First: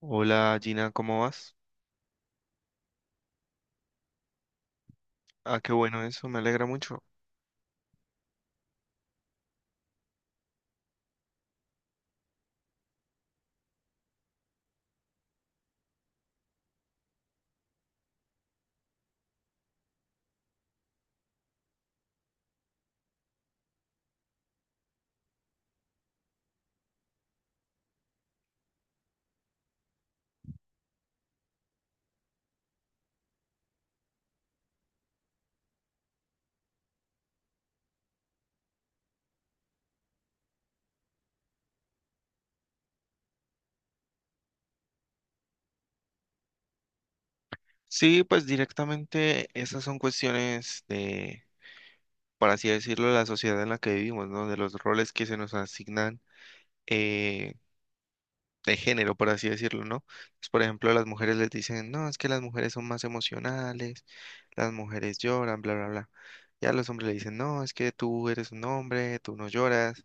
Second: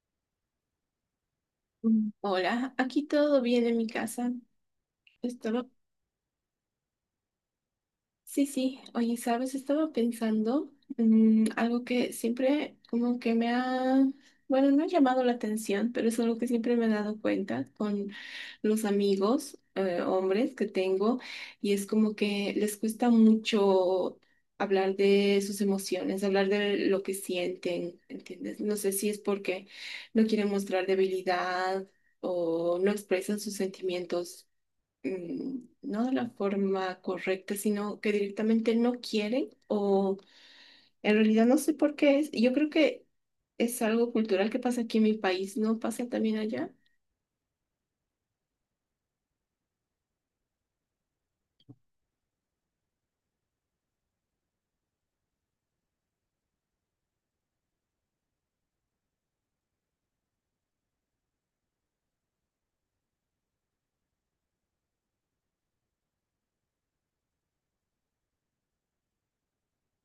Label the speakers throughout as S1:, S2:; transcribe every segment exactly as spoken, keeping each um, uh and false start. S1: Hola Gina, ¿cómo vas?
S2: Mm. Hola, aquí todo bien en mi casa.
S1: Ah,
S2: Estaba,
S1: qué bueno eso, me alegra mucho.
S2: sí, sí, oye, sabes, estaba pensando mm, algo que siempre como que me ha, bueno, no ha llamado la atención, pero es algo que siempre me he dado cuenta con los amigos, eh, hombres que tengo, y es como que les cuesta mucho hablar de sus emociones, hablar de lo que sienten, ¿entiendes? No sé si es porque no quieren mostrar debilidad o no expresan sus sentimientos mm, no de la forma correcta, sino que directamente no quieren o en realidad no sé por qué es. Yo creo que es algo cultural que pasa aquí en mi país, ¿no pasa también allá?
S1: Sí, pues directamente esas son cuestiones de, por así decirlo, la sociedad en la que vivimos, ¿no? De los roles que se nos asignan, eh, de género, por así decirlo, ¿no? Pues, por ejemplo, a las mujeres les dicen, no, es que las mujeres son más emocionales, las mujeres lloran, bla, bla, bla. Y a los hombres le dicen, no, es que tú eres un hombre, tú no lloras,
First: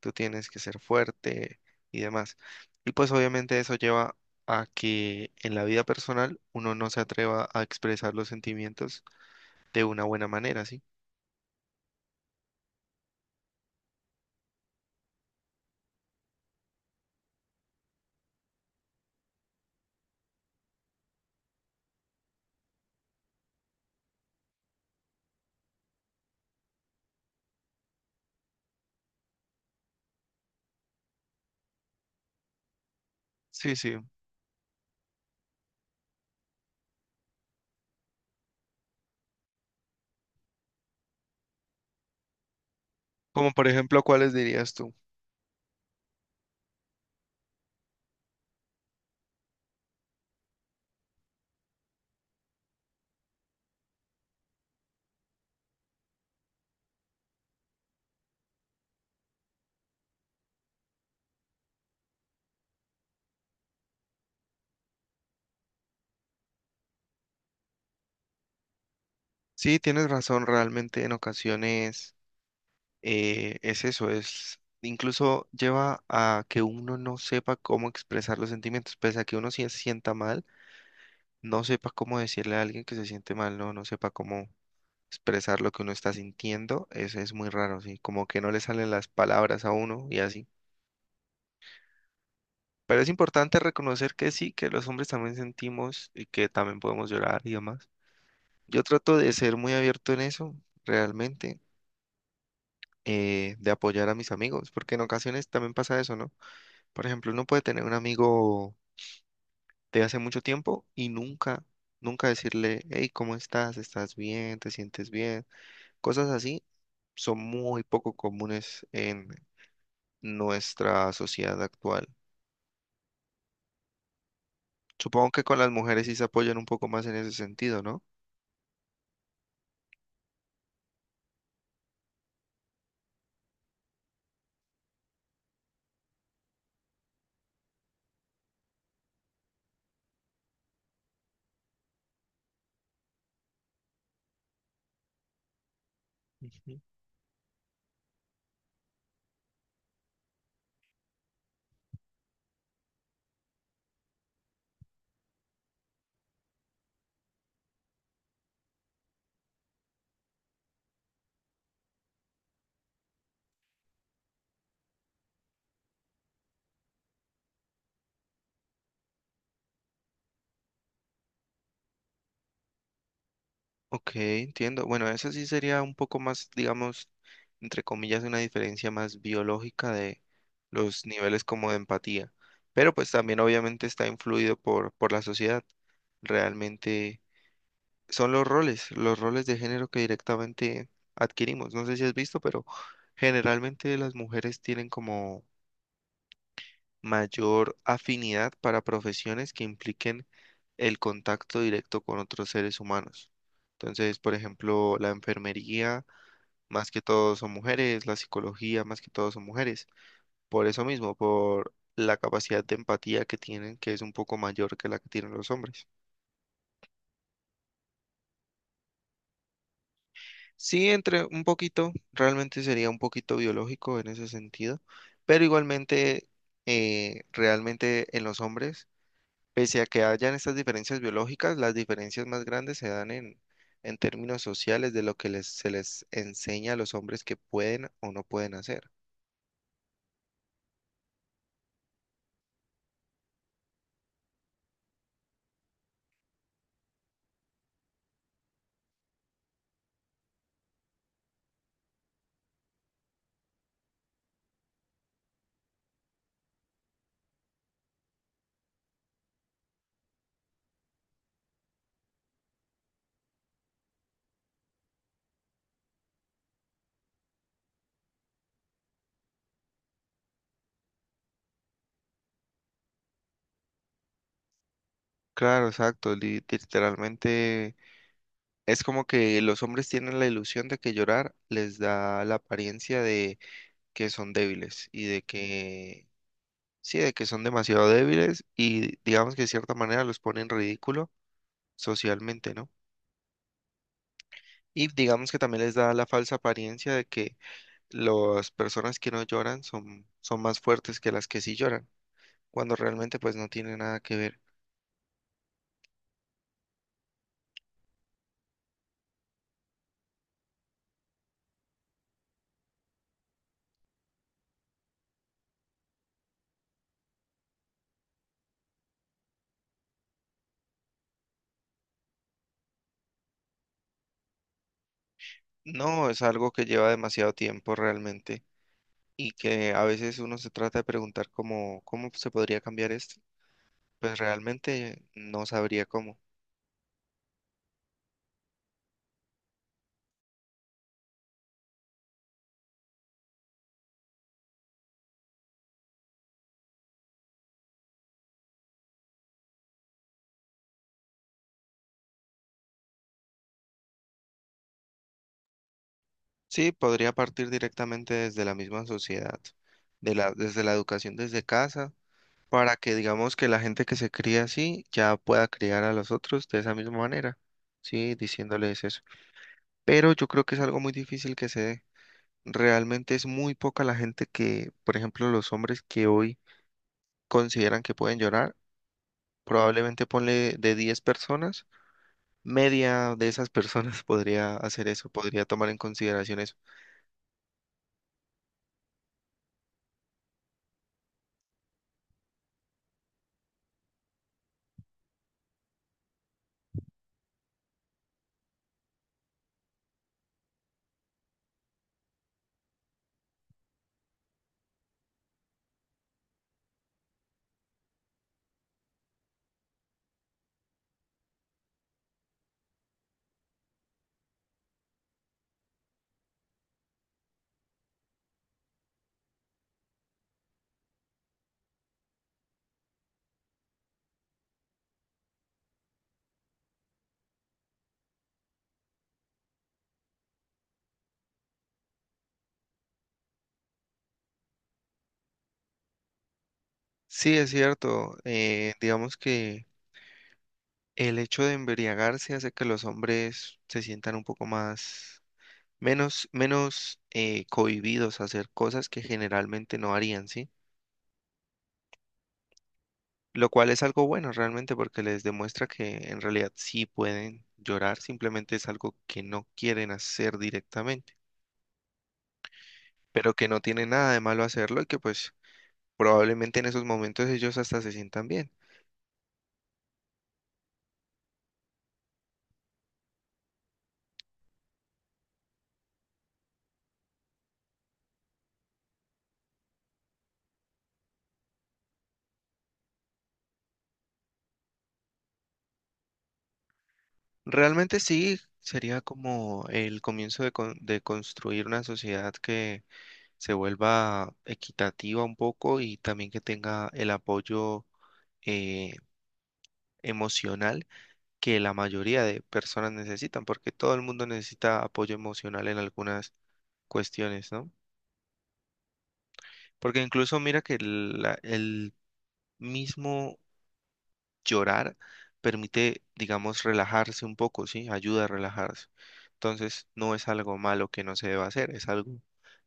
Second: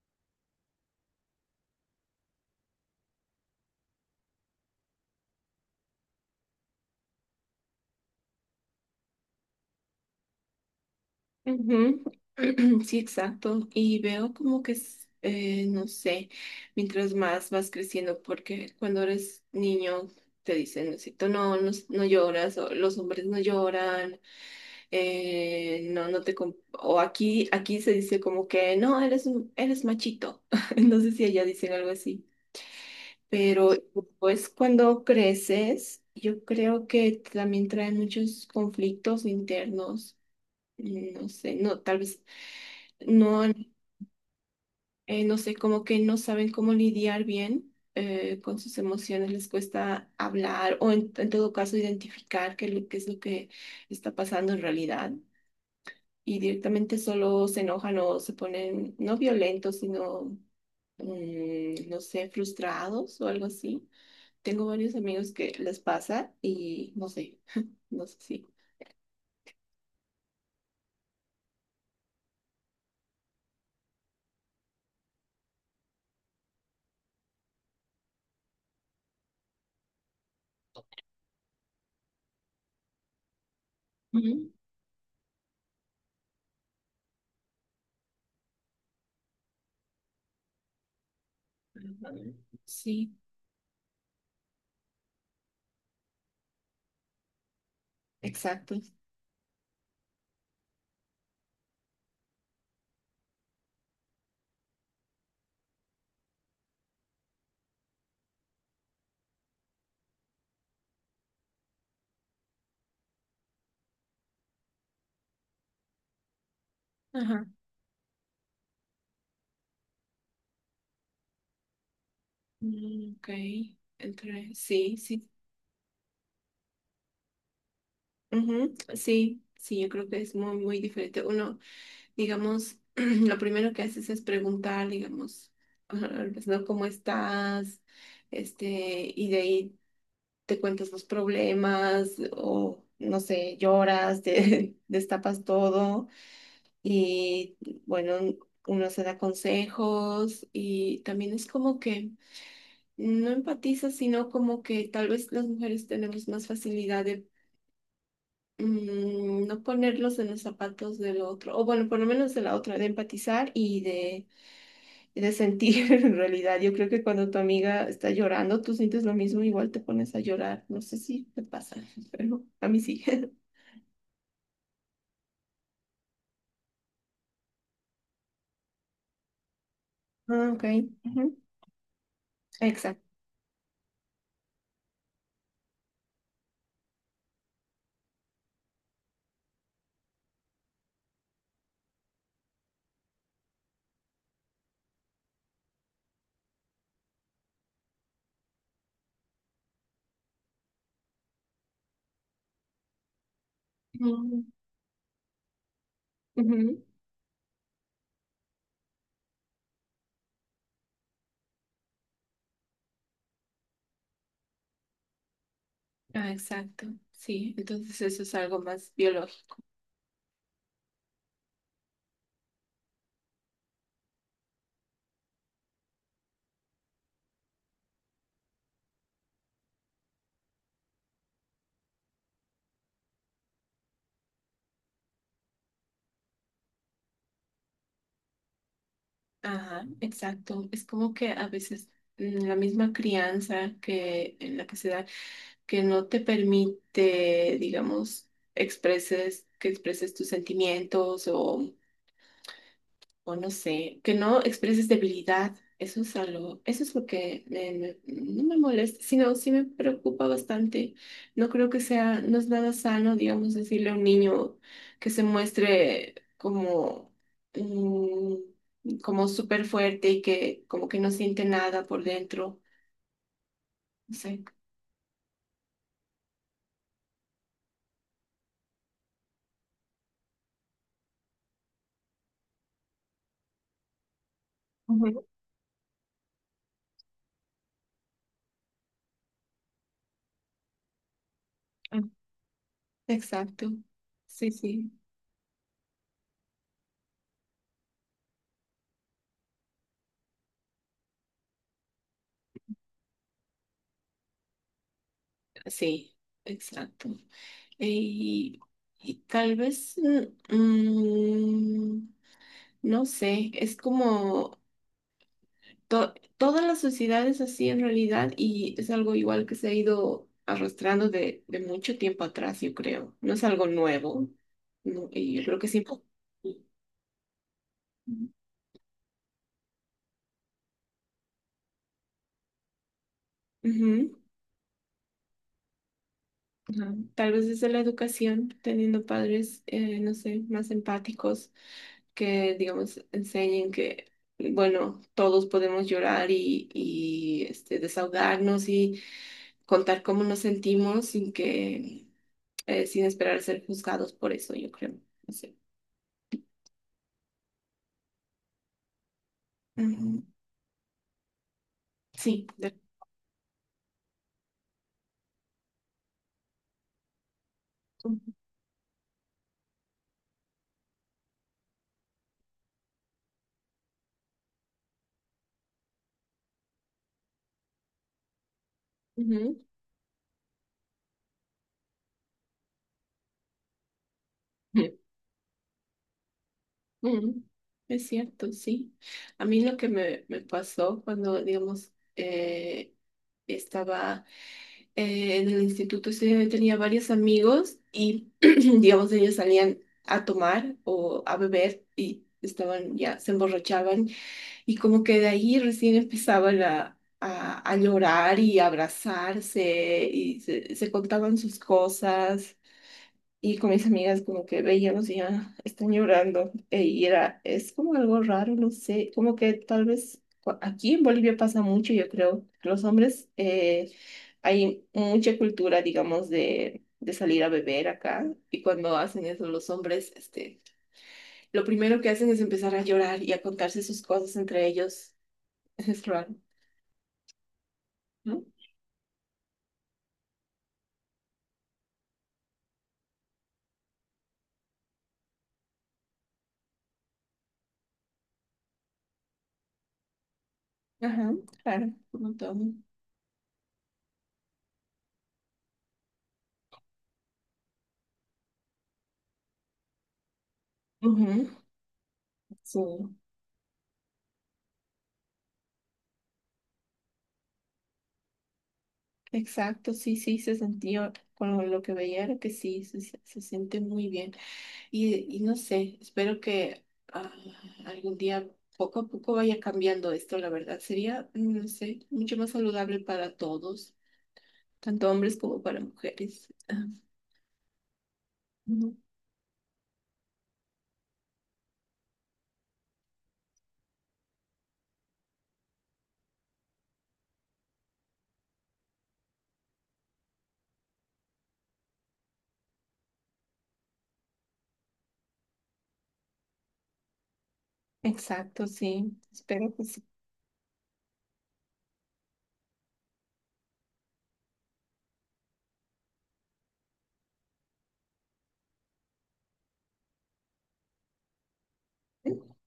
S1: tú tienes que ser fuerte y demás. Y pues obviamente eso lleva a que en la vida personal uno no se atreva a expresar los sentimientos de una buena manera, ¿sí?
S2: Ujú. Sí, exacto. Y veo como que, es, eh, no sé, mientras más vas creciendo, porque cuando eres niño te dicen, no, sé, tú no, no, no lloras, o los hombres no lloran, eh, no, no te... com- O aquí, aquí se dice como que, no, eres, un- eres machito. No sé si allá dicen algo así. Pero
S1: Sí, sí.
S2: pues cuando creces, yo creo que también trae muchos conflictos internos. No sé, no, tal vez no,
S1: Como por ejemplo, ¿cuáles dirías tú?
S2: eh, no sé, como que no saben cómo lidiar bien eh, con sus emociones, les cuesta hablar o en, en todo caso identificar qué, es lo- qué es lo que está pasando en realidad y directamente solo se enojan o se ponen no violentos, sino, mm, no sé, frustrados o algo así. Tengo varios amigos que les pasa y no sé, no sé si.
S1: Sí, tienes razón, realmente en ocasiones eh, es eso, es incluso lleva a que uno no sepa cómo expresar los sentimientos, pese a que uno sí se sienta mal, no sepa cómo decirle a alguien que se siente mal, no, no sepa cómo
S2: Ujú.
S1: expresar lo que uno está sintiendo, es es muy raro, sí, como que no le salen las palabras a uno y así. Pero es
S2: Sí,
S1: importante reconocer que sí, que los hombres también sentimos y que también podemos llorar y demás.
S2: exacto.
S1: Yo trato de ser muy abierto en eso, realmente, eh, de apoyar a mis amigos, porque en ocasiones también pasa eso, ¿no? Por ejemplo, uno puede tener un amigo de hace mucho tiempo y nunca, nunca decirle, hey, ¿cómo estás? ¿Estás bien? ¿Te sientes bien? Cosas así son
S2: Ajá.
S1: muy poco comunes en nuestra sociedad actual.
S2: Mm, ok, entre, sí, sí.
S1: Supongo que con las mujeres sí se apoyan un poco más en ese sentido, ¿no?
S2: Ujú, sí, sí, yo creo que es muy, muy diferente. Uno, digamos, lo primero que haces es preguntar, digamos, pues, ¿no? ¿Cómo estás? Este, y de ahí te cuentas los problemas o, no sé, lloras, te destapas todo
S1: Ujú.
S2: y, bueno, uno se da consejos y también es como que no empatizas, sino como que tal vez las mujeres tenemos más facilidad mm, no ponerlos en los zapatos del otro, o bueno, por lo menos de la otra, de empatizar y de, y de sentir en realidad. Yo creo que cuando tu amiga está llorando, tú sientes lo mismo, igual te pones a llorar. No sé si te pasa, pero a mí sí.
S1: Ok, entiendo. Bueno, esa sí sería un poco más, digamos, entre comillas, una diferencia más biológica de
S2: Ah, ok.
S1: los
S2: Ujú.
S1: niveles como de empatía. Pero
S2: Exacto.
S1: pues también obviamente está influido por, por la sociedad. Realmente. Son los roles, los roles de género que directamente adquirimos. No sé si has visto, pero generalmente las mujeres tienen como mayor afinidad para profesiones que impliquen el contacto directo con otros seres humanos. Entonces, por
S2: Mm,
S1: ejemplo, la enfermería,
S2: ujú.
S1: más que todo son mujeres, la psicología, más que todo son mujeres. Por eso mismo, por la capacidad de empatía que tienen, que es un poco mayor que la que tienen los hombres.
S2: Ah, exacto. Sí, entonces eso es algo más biológico.
S1: Sí, entre un poquito, realmente sería un poquito biológico en ese sentido, pero igualmente, eh, realmente en los hombres, pese a que hayan estas diferencias biológicas, las diferencias más grandes se dan en, en términos sociales de lo que les, se les enseña a los hombres que pueden o no pueden hacer.
S2: Ajá, exacto. Es como que a veces mm, la misma crianza que en la que se da que no te permite, digamos, expreses, que expreses tus sentimientos o, o no sé, que no expreses debilidad. Eso es algo, eso es lo que me- me- no me molesta, sino sí me preocupa bastante. No creo que sea, no es nada sano, digamos, decirle a un niño que se muestre como, mm, como súper fuerte y que como que no siente nada por dentro. No sé.
S1: Claro, exacto, li- literalmente es como que los hombres tienen la ilusión de que llorar les da la apariencia de que son débiles y de
S2: Ujú.
S1: que sí, de que son demasiado débiles y digamos que de cierta manera los pone en ridículo socialmente, ¿no?
S2: Exacto. Sí,
S1: Y
S2: sí.
S1: digamos que también les da la falsa apariencia de que las personas que no lloran son, son más fuertes que las que sí lloran, cuando realmente pues no tiene nada que ver.
S2: Sí, exacto. Y, y tal vez, mm, mm, no sé, es como to- toda la sociedad es así en realidad y es algo igual que se ha ido arrastrando de, de mucho tiempo atrás, yo creo. No es algo nuevo, no, y yo creo que sí.
S1: No, es algo que lleva demasiado tiempo realmente y que a veces uno se trata de preguntar cómo, cómo se podría cambiar esto.
S2: Ujú,
S1: Pues realmente no sabría cómo.
S2: ajá. Tal vez desde la educación, teniendo padres, eh, no sé, más empáticos que, digamos, enseñen que, bueno, todos podemos llorar y, y, este, desahogarnos y contar cómo nos sentimos sin que, eh, sin esperar ser juzgados por eso, yo creo. No sé.
S1: Sí, podría partir directamente desde la misma sociedad, de
S2: Ujú.
S1: la, desde la educación desde casa,
S2: Sí,
S1: para
S2: de-
S1: que digamos que la gente que se cría así ya pueda criar a los otros de esa misma manera, sí,
S2: ujú.
S1: diciéndoles eso. Pero yo creo que es algo muy difícil que se dé. Realmente es muy poca la gente que, por ejemplo, los hombres que hoy consideran que pueden llorar, probablemente ponle de diez personas, media de esas personas podría hacer eso, podría tomar en consideración eso.
S2: Ujú. Es cierto, sí. A mí lo que me, me pasó cuando, digamos, eh, estaba eh, en el instituto ese tenía varios amigos y, digamos, ellos salían a tomar o a beber y estaban ya, se emborrachaban y como que de ahí recién empezaban a, a, a llorar y a abrazarse y se, se contaban sus cosas. Y con mis amigas como que veíamos y ya están llorando. E- Y era, es como algo raro, no sé, como que tal vez cua- aquí en Bolivia pasa mucho, yo creo. Los hombres eh, hay mucha cultura, digamos, de, de salir a beber acá y cuando hacen eso los hombres, este, lo primero que hacen es empezar a llorar y a contarse sus cosas entre ellos. Es raro,
S1: Sí, es cierto.
S2: ¿no?
S1: Eh, digamos que el hecho de embriagarse hace que los hombres se sientan un poco más, menos, menos eh, cohibidos a hacer cosas que generalmente no harían, ¿sí?
S2: Ajá, claro, un montón.
S1: Lo cual es algo bueno realmente porque les demuestra que en realidad sí pueden llorar, simplemente es algo que no quieren hacer directamente,
S2: Ujú, sí,
S1: pero que no tiene nada de malo hacerlo y que pues probablemente en esos momentos ellos hasta se sientan bien.
S2: exacto, sí, sí, se sentía con lo que veía era que sí, se, se- se siente muy bien. Y, y no sé, espero que ah, algún día poco a poco vaya cambiando esto, la verdad. Sería, no sé, mucho más saludable para todos, tanto hombres como para mujeres. Ah,
S1: Realmente sí,
S2: ujú.
S1: sería como el comienzo de, con- de construir una sociedad que se vuelva equitativa un poco y también que tenga el apoyo eh, emocional que la mayoría de personas necesitan, porque todo el mundo necesita apoyo emocional en algunas cuestiones, ¿no?
S2: Exacto, sí. Espero que sí.
S1: Porque incluso mira que el, la- el mismo llorar permite, digamos, relajarse un poco, ¿sí? Ayuda a relajarse. Entonces, no es algo malo que no se deba hacer, es algo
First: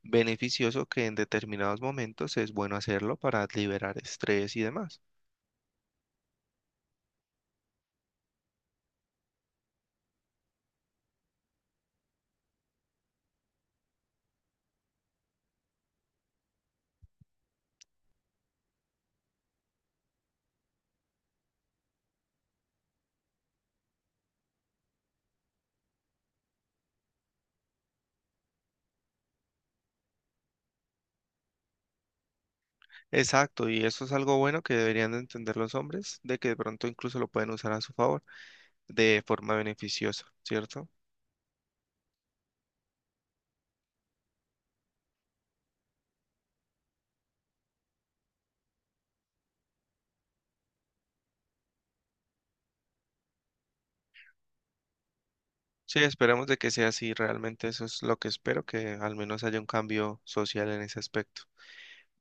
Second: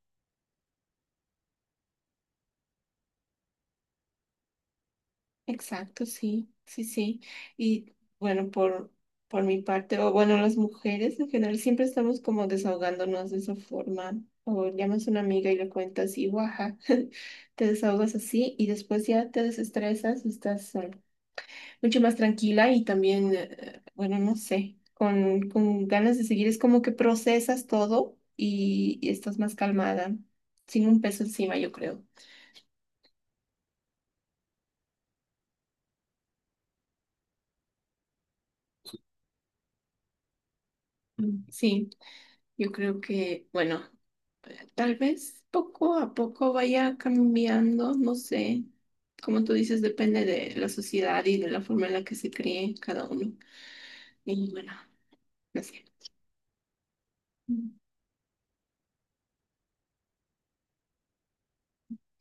S1: beneficioso que en determinados momentos es bueno hacerlo para liberar estrés y demás.
S2: Exacto, sí, sí, sí. Y bueno, por, por mi parte, o bueno, las mujeres en general siempre estamos como desahogándonos de esa forma. O llamas a una amiga y le cuentas y guaja, te desahogas así y después ya te desestresas, estás eh, mucho más tranquila y también, eh, bueno, no sé, con, con ganas de seguir. Es como que procesas todo y, y estás más calmada, sin un peso encima, yo creo.
S1: Exacto, y eso es algo bueno que deberían de entender los hombres, de que de pronto incluso lo pueden usar a su favor de forma beneficiosa, ¿cierto?
S2: Mm, sí, yo creo que, bueno, eh, tal vez poco a poco vaya cambiando, no sé. Como tú dices, depende de la sociedad y de la forma en la que se críe cada uno. Y bueno, no sé.
S1: Sí, esperemos de que sea así, realmente
S2: Mm.
S1: eso es lo que espero, que al menos haya un cambio social en ese aspecto.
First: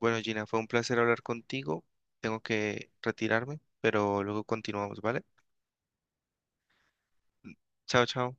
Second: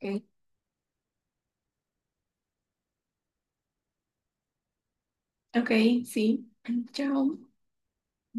S1: Bueno, Gina, fue un placer hablar contigo, tengo que retirarme, pero luego continuamos, ¿vale?
S2: Ok, sí. Chao.
S1: Chao, chao.